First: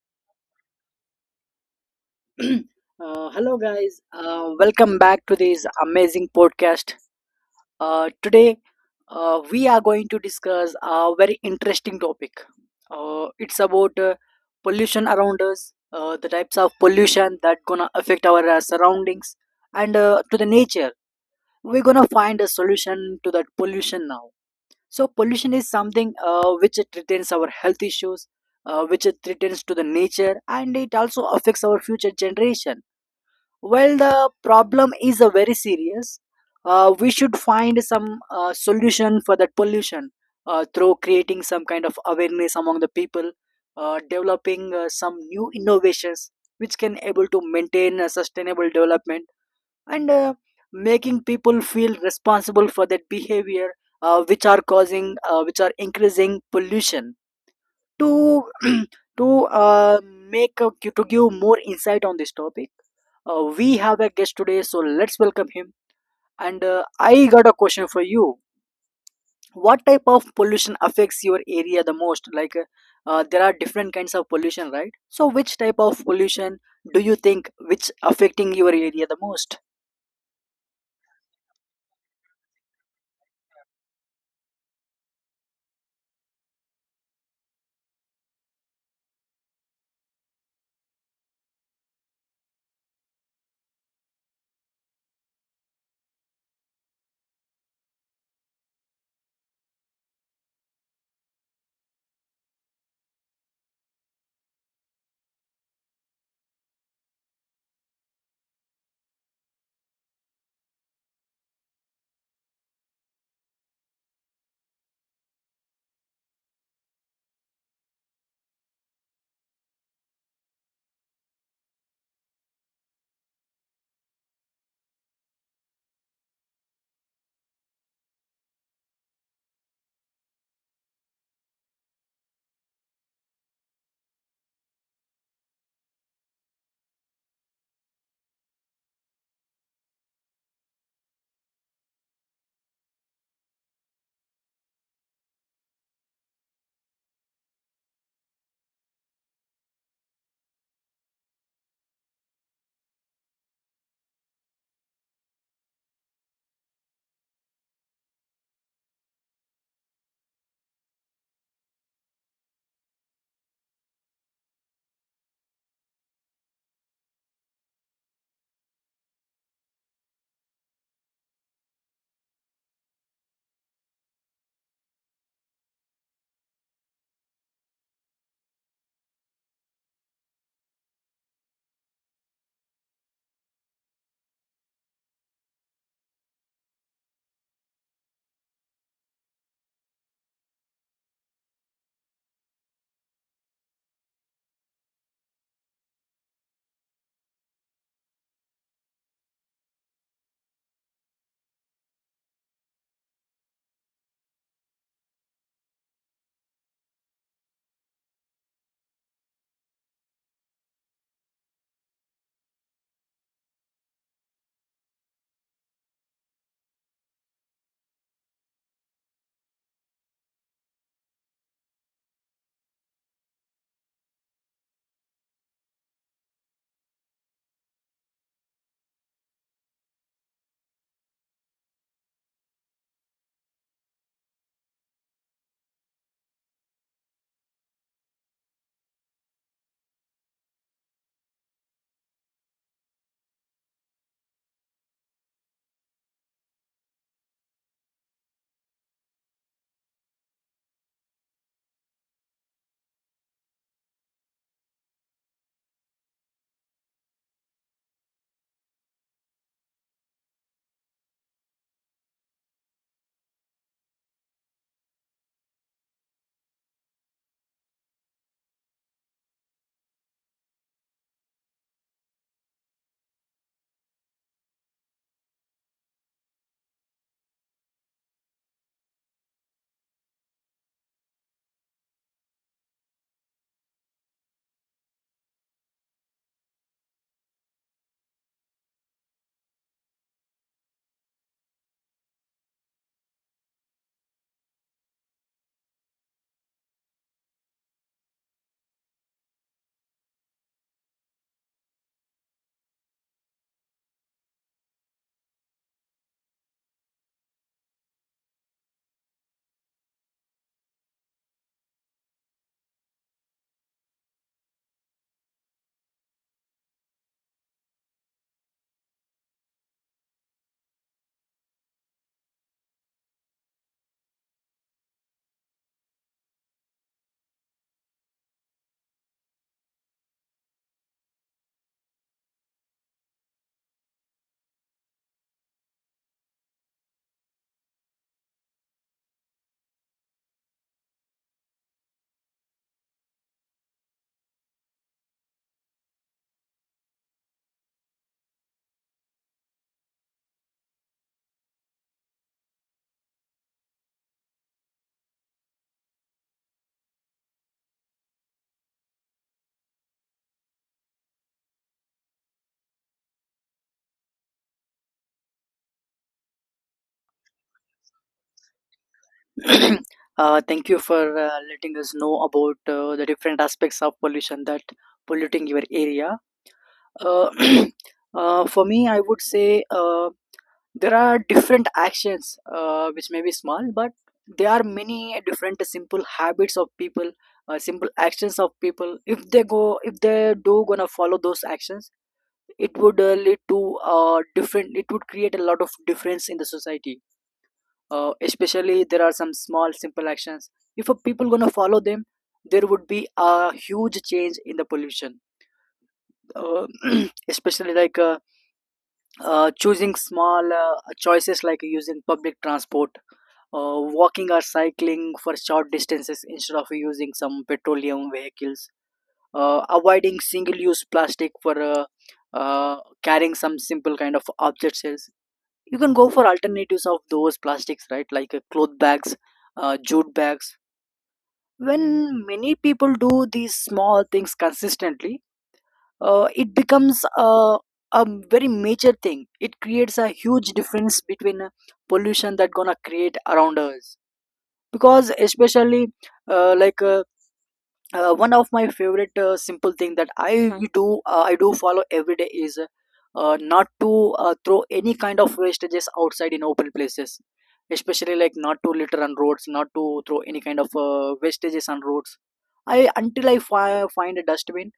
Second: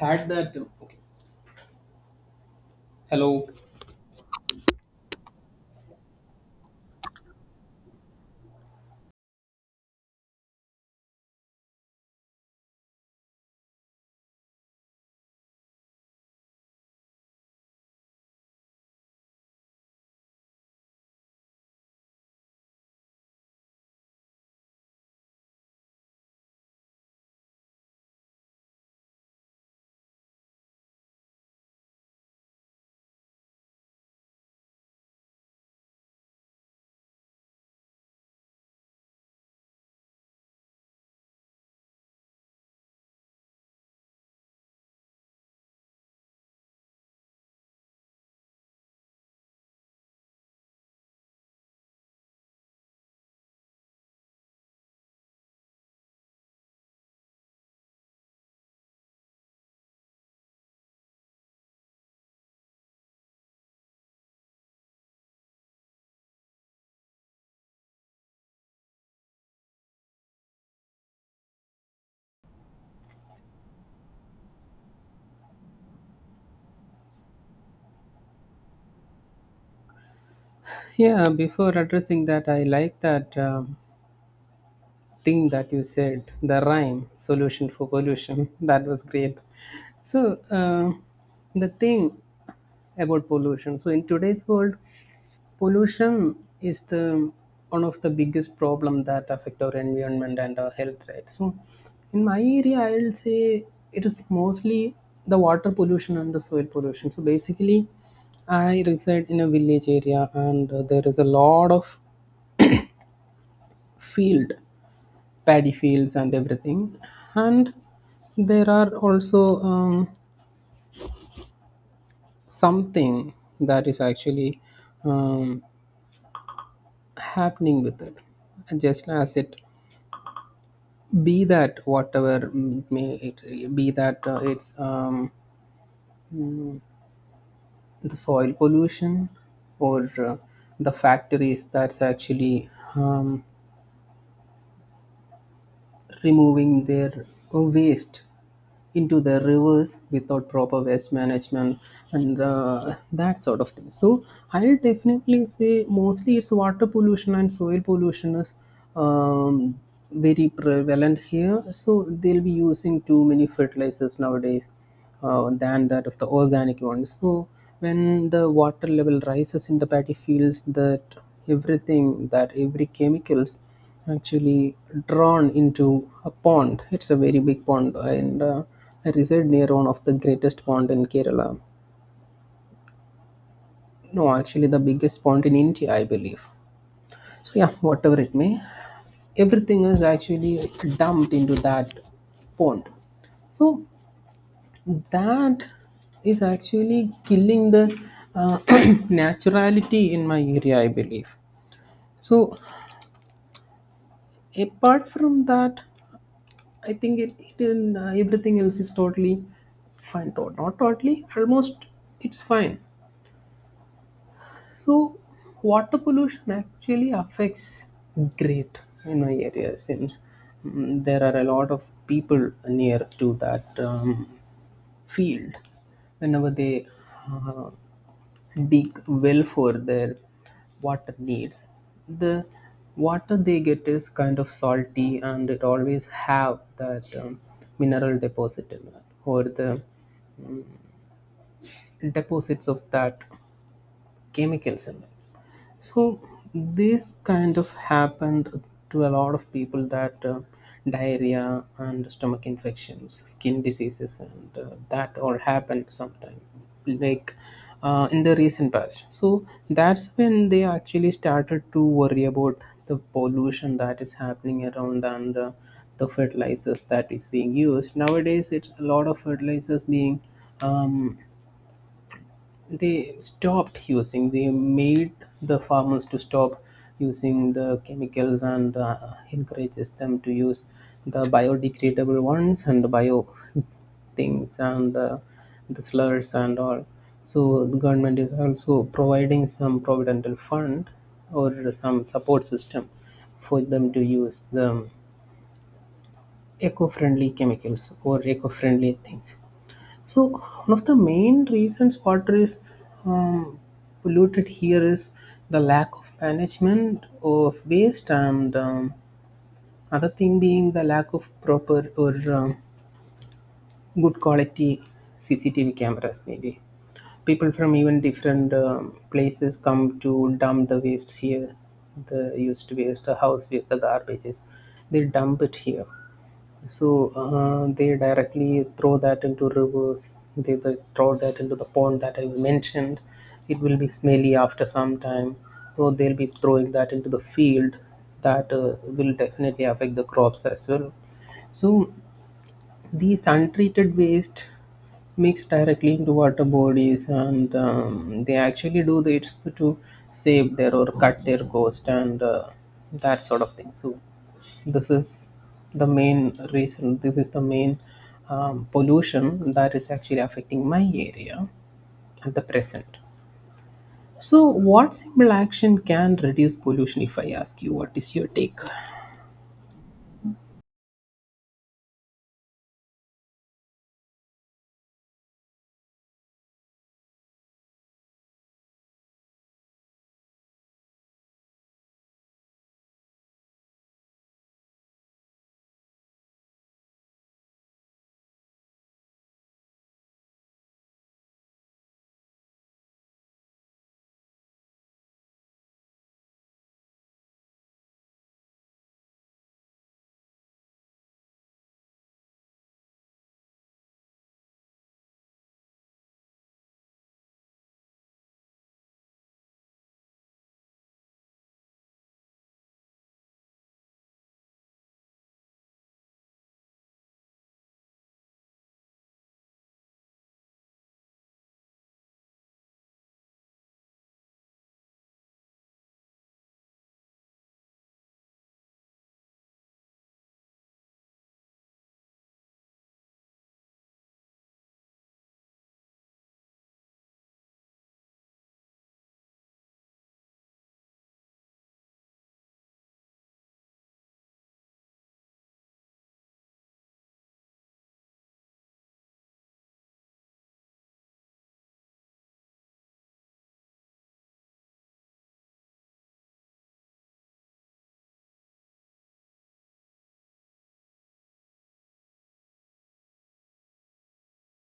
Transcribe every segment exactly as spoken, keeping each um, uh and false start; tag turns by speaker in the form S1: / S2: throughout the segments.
S1: Had that. Okay.
S2: uh,
S1: Hello.
S2: Hello, guys. Uh, welcome back to this amazing podcast. Uh, today, uh, we are going to discuss a very interesting topic. Uh, it's about uh, pollution around us, uh, the types of pollution that gonna affect our uh, surroundings and uh, to the nature. We're gonna find a solution to that pollution now. So pollution is something uh, which it threatens our health issues, uh, which it threatens to the nature, and it also affects our future generation. While the problem is uh, very serious, uh, we should find some uh, solution for that pollution uh, through creating some kind of awareness among the people, uh, developing uh, some new innovations which can able to maintain a sustainable development and uh, making people feel responsible for their behavior uh, which are causing uh, which are increasing pollution to to uh, make a, to give more insight on this topic uh, we have a guest today, so let's welcome him, and uh, I got a question for you. What type of pollution affects your area the most, like uh, uh, there are different kinds of pollution, right? So which type of pollution do you think which affecting your area the most?
S1: Yeah, before addressing that, I like that um, thing that you said, the rhyme solution for pollution. That was great. So, uh, the thing about pollution. So, in today's world, pollution is the one of the biggest problem that affect our environment and our health, right? So in my area, I'll say it is mostly the water pollution and the soil pollution. So basically, I reside in a village area and uh, there is a lot of field, paddy fields and everything, and there are also um, something that is actually um, happening with it, just as it be that whatever, mm, it may it be that uh, it's um, mm, the soil pollution or uh, the factories that's actually um, removing their waste into the rivers without proper waste management and uh, that sort of thing. So I'll definitely say mostly it's water pollution, and soil pollution is um, very prevalent here. So they'll be using too many fertilizers nowadays, uh, than that of the organic ones. So when the water level rises in the paddy fields, that everything, that every chemicals actually drawn into a pond. It's a very big pond, and uh, I reside near one of the greatest pond in Kerala. No, actually, the biggest pond in India, I believe. So yeah, whatever it may, everything is actually dumped into that pond. So that is actually killing the uh, naturality in my area, I believe. So apart from that, I think it, it and uh, everything else is totally fine. Tot- Not totally, almost it's fine. So, water pollution actually affects great in my area since mm, there are a lot of people near to that um, field. Whenever they uh, dig well for their water needs, the water they get is kind of salty, and it always have that um, mineral deposit in it, or the deposits of that chemicals in it. So this kind of happened to a lot of people, that uh, diarrhea and stomach infections, skin diseases, and uh, that all happened sometime, like uh, in the recent past. So that's when they actually started to worry about the pollution that is happening around, and uh, the fertilizers that is being used nowadays. It's a lot of fertilizers being um, they stopped using, they made the farmers to stop using the chemicals, and uh, encourages them to use the biodegradable ones and bio things, and uh, the slurs and all. So the government is also providing some providential fund or some support system for them to use the eco-friendly chemicals or eco-friendly things. So one of the main reasons water is um, polluted here is the lack of management of waste, and um, other thing being the lack of proper or um, good quality C C T V cameras, maybe. People from even different um, places come to dump the waste here, the used waste, the house waste, the garbages. They dump it here, so uh, they directly throw that into rivers. They, they throw that into the pond that I mentioned. It will be smelly after some time. So they'll be throwing that into the field. That uh, will definitely affect the crops as well. So these untreated waste mix directly into water bodies, and um, they actually do this to save their or cut their cost, and uh, that sort of thing. So this is the main reason. This is the main um, pollution that is actually affecting my area at the present. So, what simple action can reduce pollution? If I ask you, what is your take?
S2: uh, thank you for uh, letting us know about uh, the different aspects of pollution that polluting your area. Uh, uh, for me, I would say uh, there are different actions uh, which may be small, but there are many different simple habits of people, uh, simple actions of people. If they go, if they do gonna follow those actions, it would uh, lead to uh, different. It would create a lot of difference in the society, uh, especially there are some small simple actions. If a people gonna follow them, there would be a huge change in the pollution. uh, especially like uh, uh, choosing small uh, choices like using public transport, uh, walking or cycling for short distances instead of using some petroleum vehicles, uh, avoiding single use plastic for uh, uh, carrying some simple kind of objects. You can go for alternatives of those plastics, right? Like uh, cloth bags, uh, jute bags. When many people do these small things consistently, uh, it becomes a, a very major thing. It creates a huge difference between uh, pollution that gonna create around us. Because especially uh, like uh, uh, one of my favorite uh, simple thing that I Mhm. do, uh, I do follow every day is uh, not to uh, throw any kind of wastages outside in open places, especially like not to litter on roads, not to throw any kind of uh, wastages on roads. I, until I fi- find a dustbin,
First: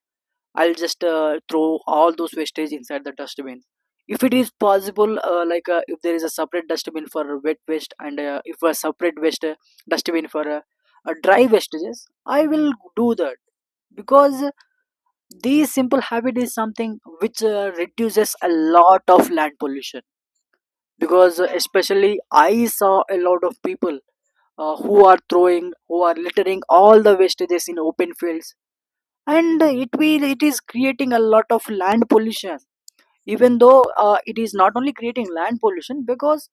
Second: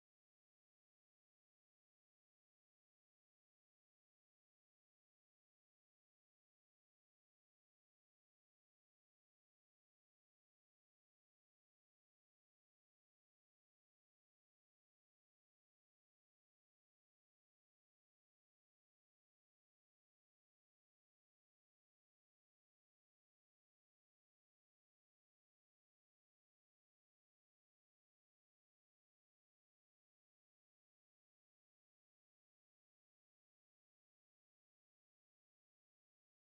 S2: I'll just uh, throw all those wastage inside the dustbin. If it is possible, uh, like uh, if there is a separate dustbin for wet waste and uh, if a separate waste uh, dustbin for uh, uh, dry wastages, I will do that, because this simple habit is something which uh, reduces a lot of land pollution. Because uh, especially I saw a lot of people uh, who are throwing, who are littering all the wastages in open fields, and it will, it is creating a lot of land pollution. Even though uh, it is not only creating land pollution, because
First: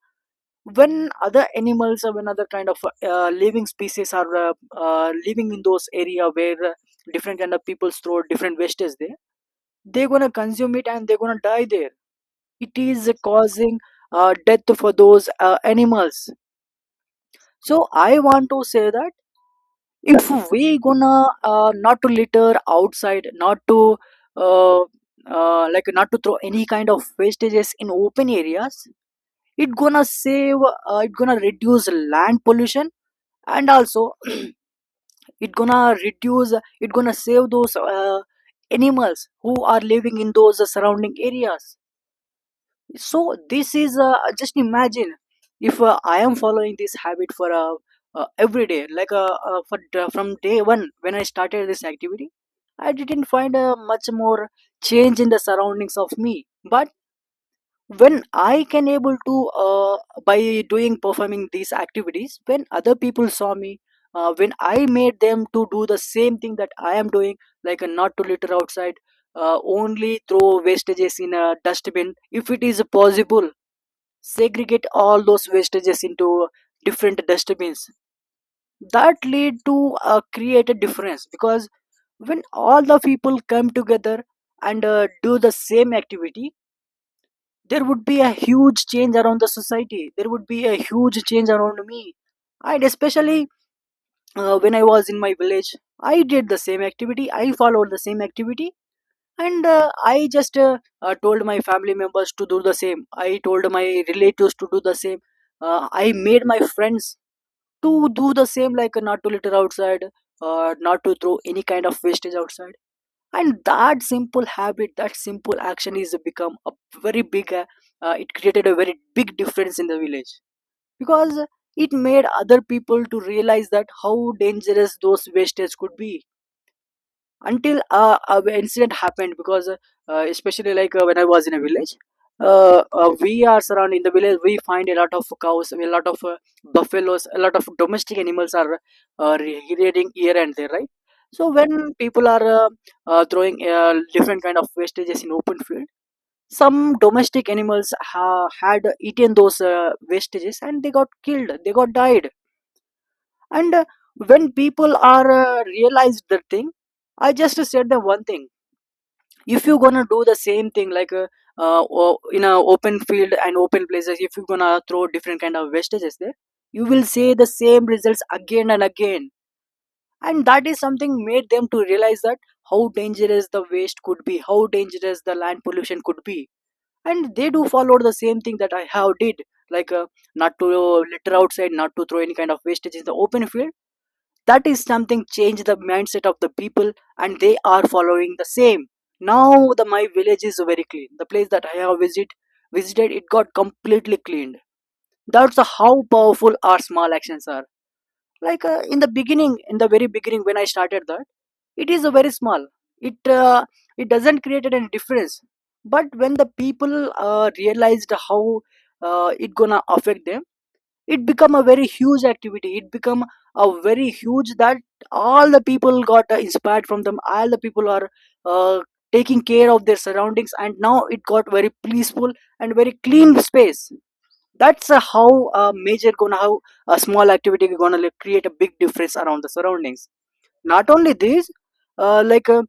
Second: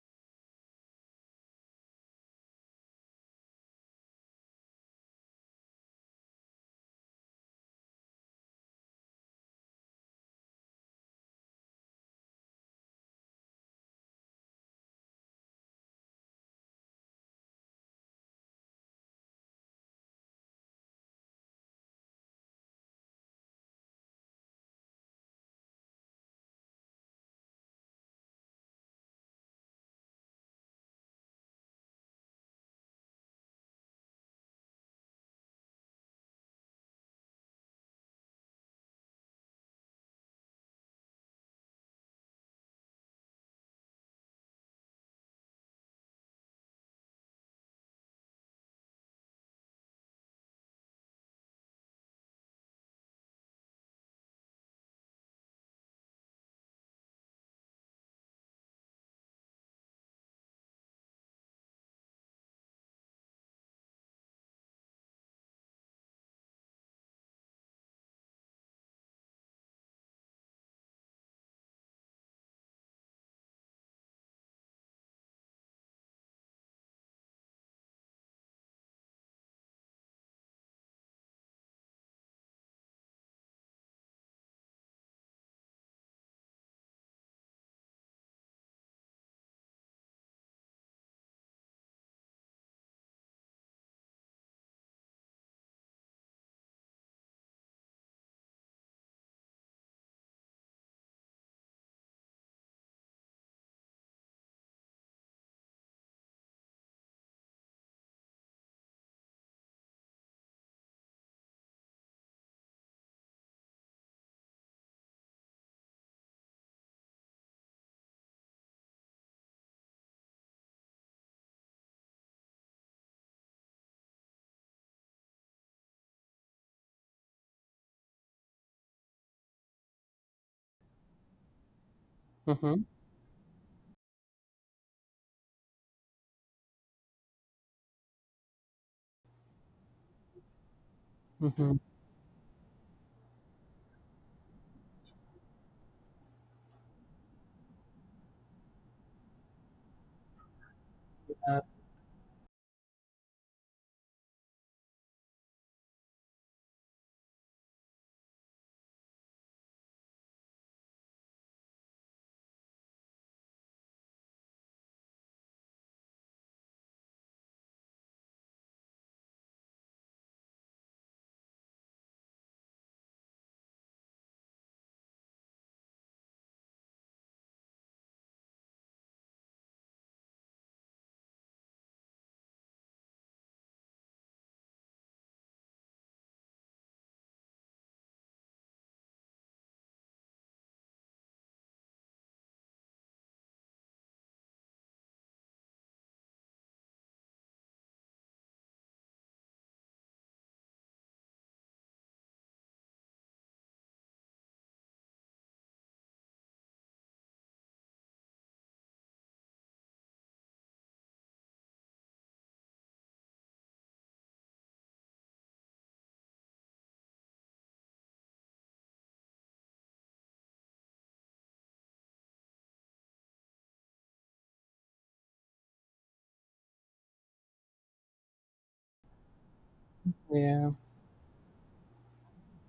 S2: when other animals or when other kind of uh, living species are uh, uh, living in those area where uh, different kind of people throw different wastage there, they're gonna consume it and they're gonna die there. It is causing uh, death for those uh, animals. So I want to say that if we gonna uh, not to litter outside, not to uh, uh, like not to throw any kind of wastages in open areas, it gonna save, uh, it gonna reduce land pollution, and also it gonna reduce, it gonna save those uh, animals who are living in those surrounding areas. So this is, uh, just imagine if uh, I am following this habit for uh, uh, every day like uh, uh, for, from day one when I started this activity, I didn't find uh, much more change in the surroundings of me, but when I can able to, uh, by doing performing these activities, when other people saw me, uh, when I made them to do the same thing that I am doing, like uh, not to litter outside, uh, only throw wastages in a dustbin if it is possible, segregate all those wastages into different dustbins, that lead to uh, create a difference. Because when all the people come together and uh, do the same activity, there would be a huge change around the society, there would be a huge change around me, and especially uh, when I was in my village, I did the same activity, I followed the same activity, and uh, I just uh, uh, told my family members to do the same, I told my relatives to do the same, uh, I made my friends to do the same, like uh, not to litter outside, uh, not to throw any kind of wastage outside. And that simple habit, that simple action is become a very big, uh, uh, it created a very big difference in the village, because it made other people to realize that how dangerous those wastage could be, until uh, an incident happened. Because uh, especially like uh, when I was in a village,
S1: Mm-hmm.
S2: uh, uh, we are surrounded in the village, we find a lot of cows, a lot of uh, buffaloes, a lot of domestic animals are uh, rearing here and there, right? So
S1: Mm-hmm.
S2: when people are uh, uh, throwing uh, different kind of wastages in open field, some domestic animals ha- had eaten those uh, wastages and they got killed,
S1: Uh,
S2: they got died. And uh, when people are uh, realized the thing, I just said them one thing: if you're gonna do the same thing, like uh, uh, o- in a open field and open places, if you're gonna throw different kind of wastages there, you will see the same results again and again. And that is something made them to realize that how dangerous the waste could be, how dangerous the land pollution could be, and they do follow the same thing that I have did, like uh, not to litter outside, not to throw any kind of wastage in the open field. That is something changed the mindset of the people, and they are following the same now. The, my village is very clean, the place that I have visit, visited it got completely cleaned. That's how powerful our small actions are. Like uh, in the beginning, in the very beginning when I started that, it is a very small, it uh, it doesn't create any difference, but when the people uh, realized how uh, it gonna affect them, it become a very huge activity, it become a very huge that all the people got uh, inspired from them, all the people are uh, taking care of their surroundings, and now it got very peaceful and very clean space. That's uh, how a major gonna, how a small activity gonna, like, create a big difference around the surroundings.
S1: yeah.
S2: Not only this, uh, like uh,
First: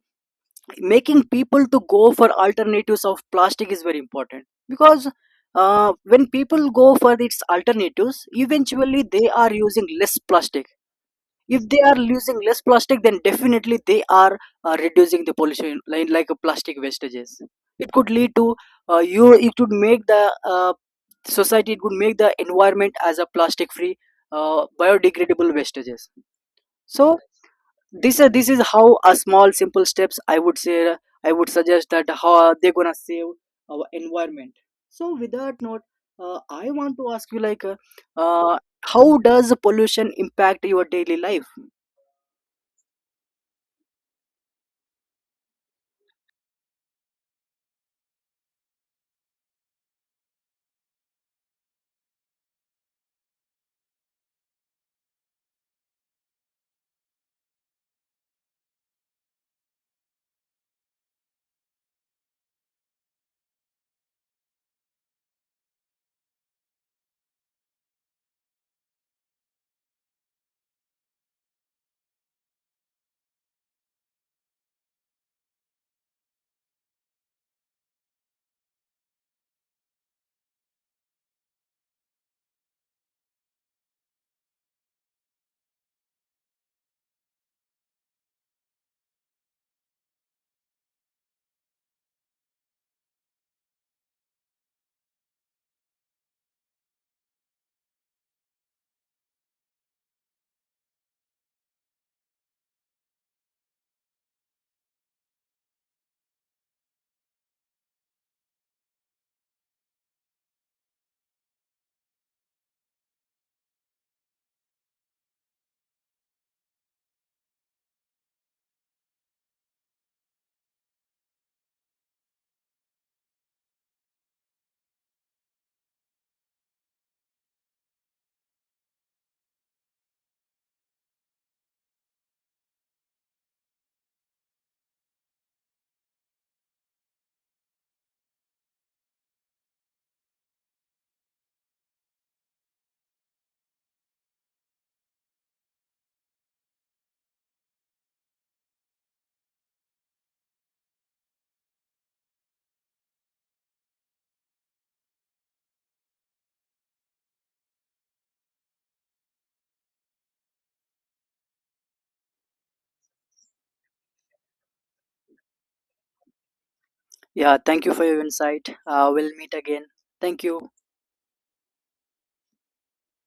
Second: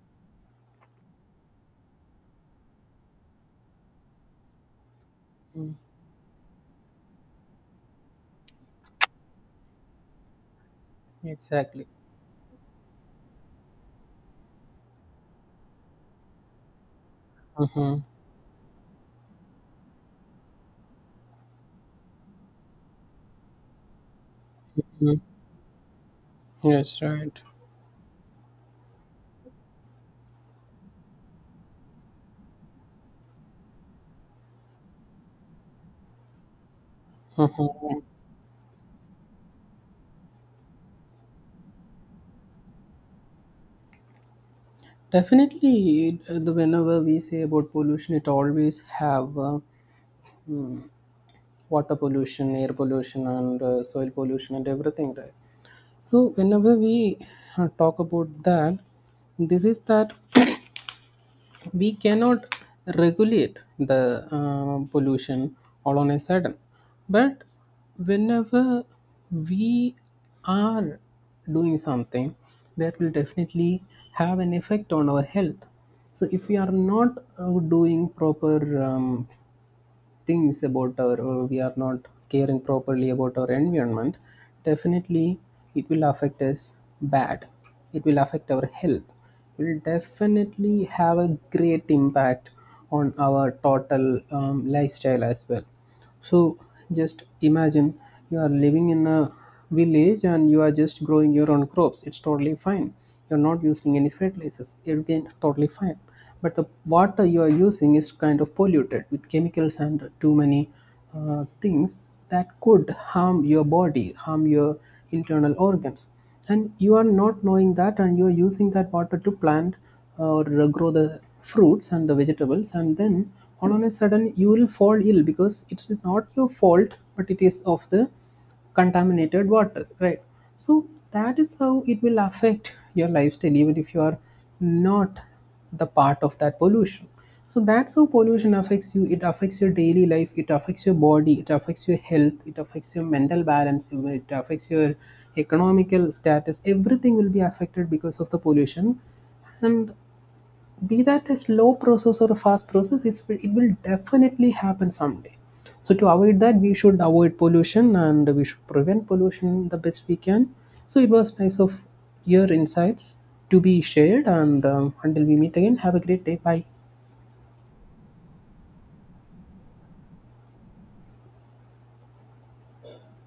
S2: making people to go for alternatives of plastic is very important, because
S1: Mm.
S2: uh, when people go for its alternatives, eventually they are using less plastic. If they
S1: Exactly.
S2: are using less plastic, then definitely they are uh, reducing the pollution, like, like a plastic wastages, it
S1: Mm-hmm.
S2: could lead to, uh, you, it could make the uh, society, it could make the environment as a plastic free, uh, biodegradable wastages.
S1: Yes,
S2: So
S1: right.
S2: this uh, this is how a small simple steps, I would say, uh, I would suggest that how they're gonna save our environment. So with that note, uh, I want to ask you, like uh, uh, how does pollution impact your daily life?
S1: Definitely, uh, the whenever we say about pollution, it always have uh, mm, water pollution, air pollution, and uh, soil pollution, and everything, right? So whenever we uh, talk about that, this is that we cannot regulate the uh, pollution all on a sudden, but whenever we are doing something, that will definitely have an effect on our health. So if we are not uh, doing proper um, things about our, or we are not caring properly about our environment, definitely it will affect us bad, it will affect our health, it will definitely have a great impact on our total um, lifestyle as well. So just imagine, you are living in a village and you are just growing your own crops. It's totally fine. You're not using any fertilizers. Again, totally fine. But the water you are using is kind of polluted with chemicals and too many uh, things that could harm your body, harm your internal organs. And you are not knowing that, and you are using that water to plant or grow the fruits and the vegetables. And then all on a sudden, you will fall ill, because it's not your fault, but it is of the contaminated water, right? So that is how it will affect your lifestyle, even if you are not the part of that pollution. So that's how pollution affects you. It affects your daily life, it affects your body, it affects your health, it affects your mental balance, it affects your economical status. Everything will be affected because of the pollution. And be that a slow process or a fast process, it's, it will definitely happen someday. So to avoid that, we should avoid pollution, and we should prevent pollution the best we can. So it was nice of your insights to be shared, and um, until we meet again, have a great day. Bye.
S2: Yeah, thank you for your insight, uh, we'll meet again. Thank you.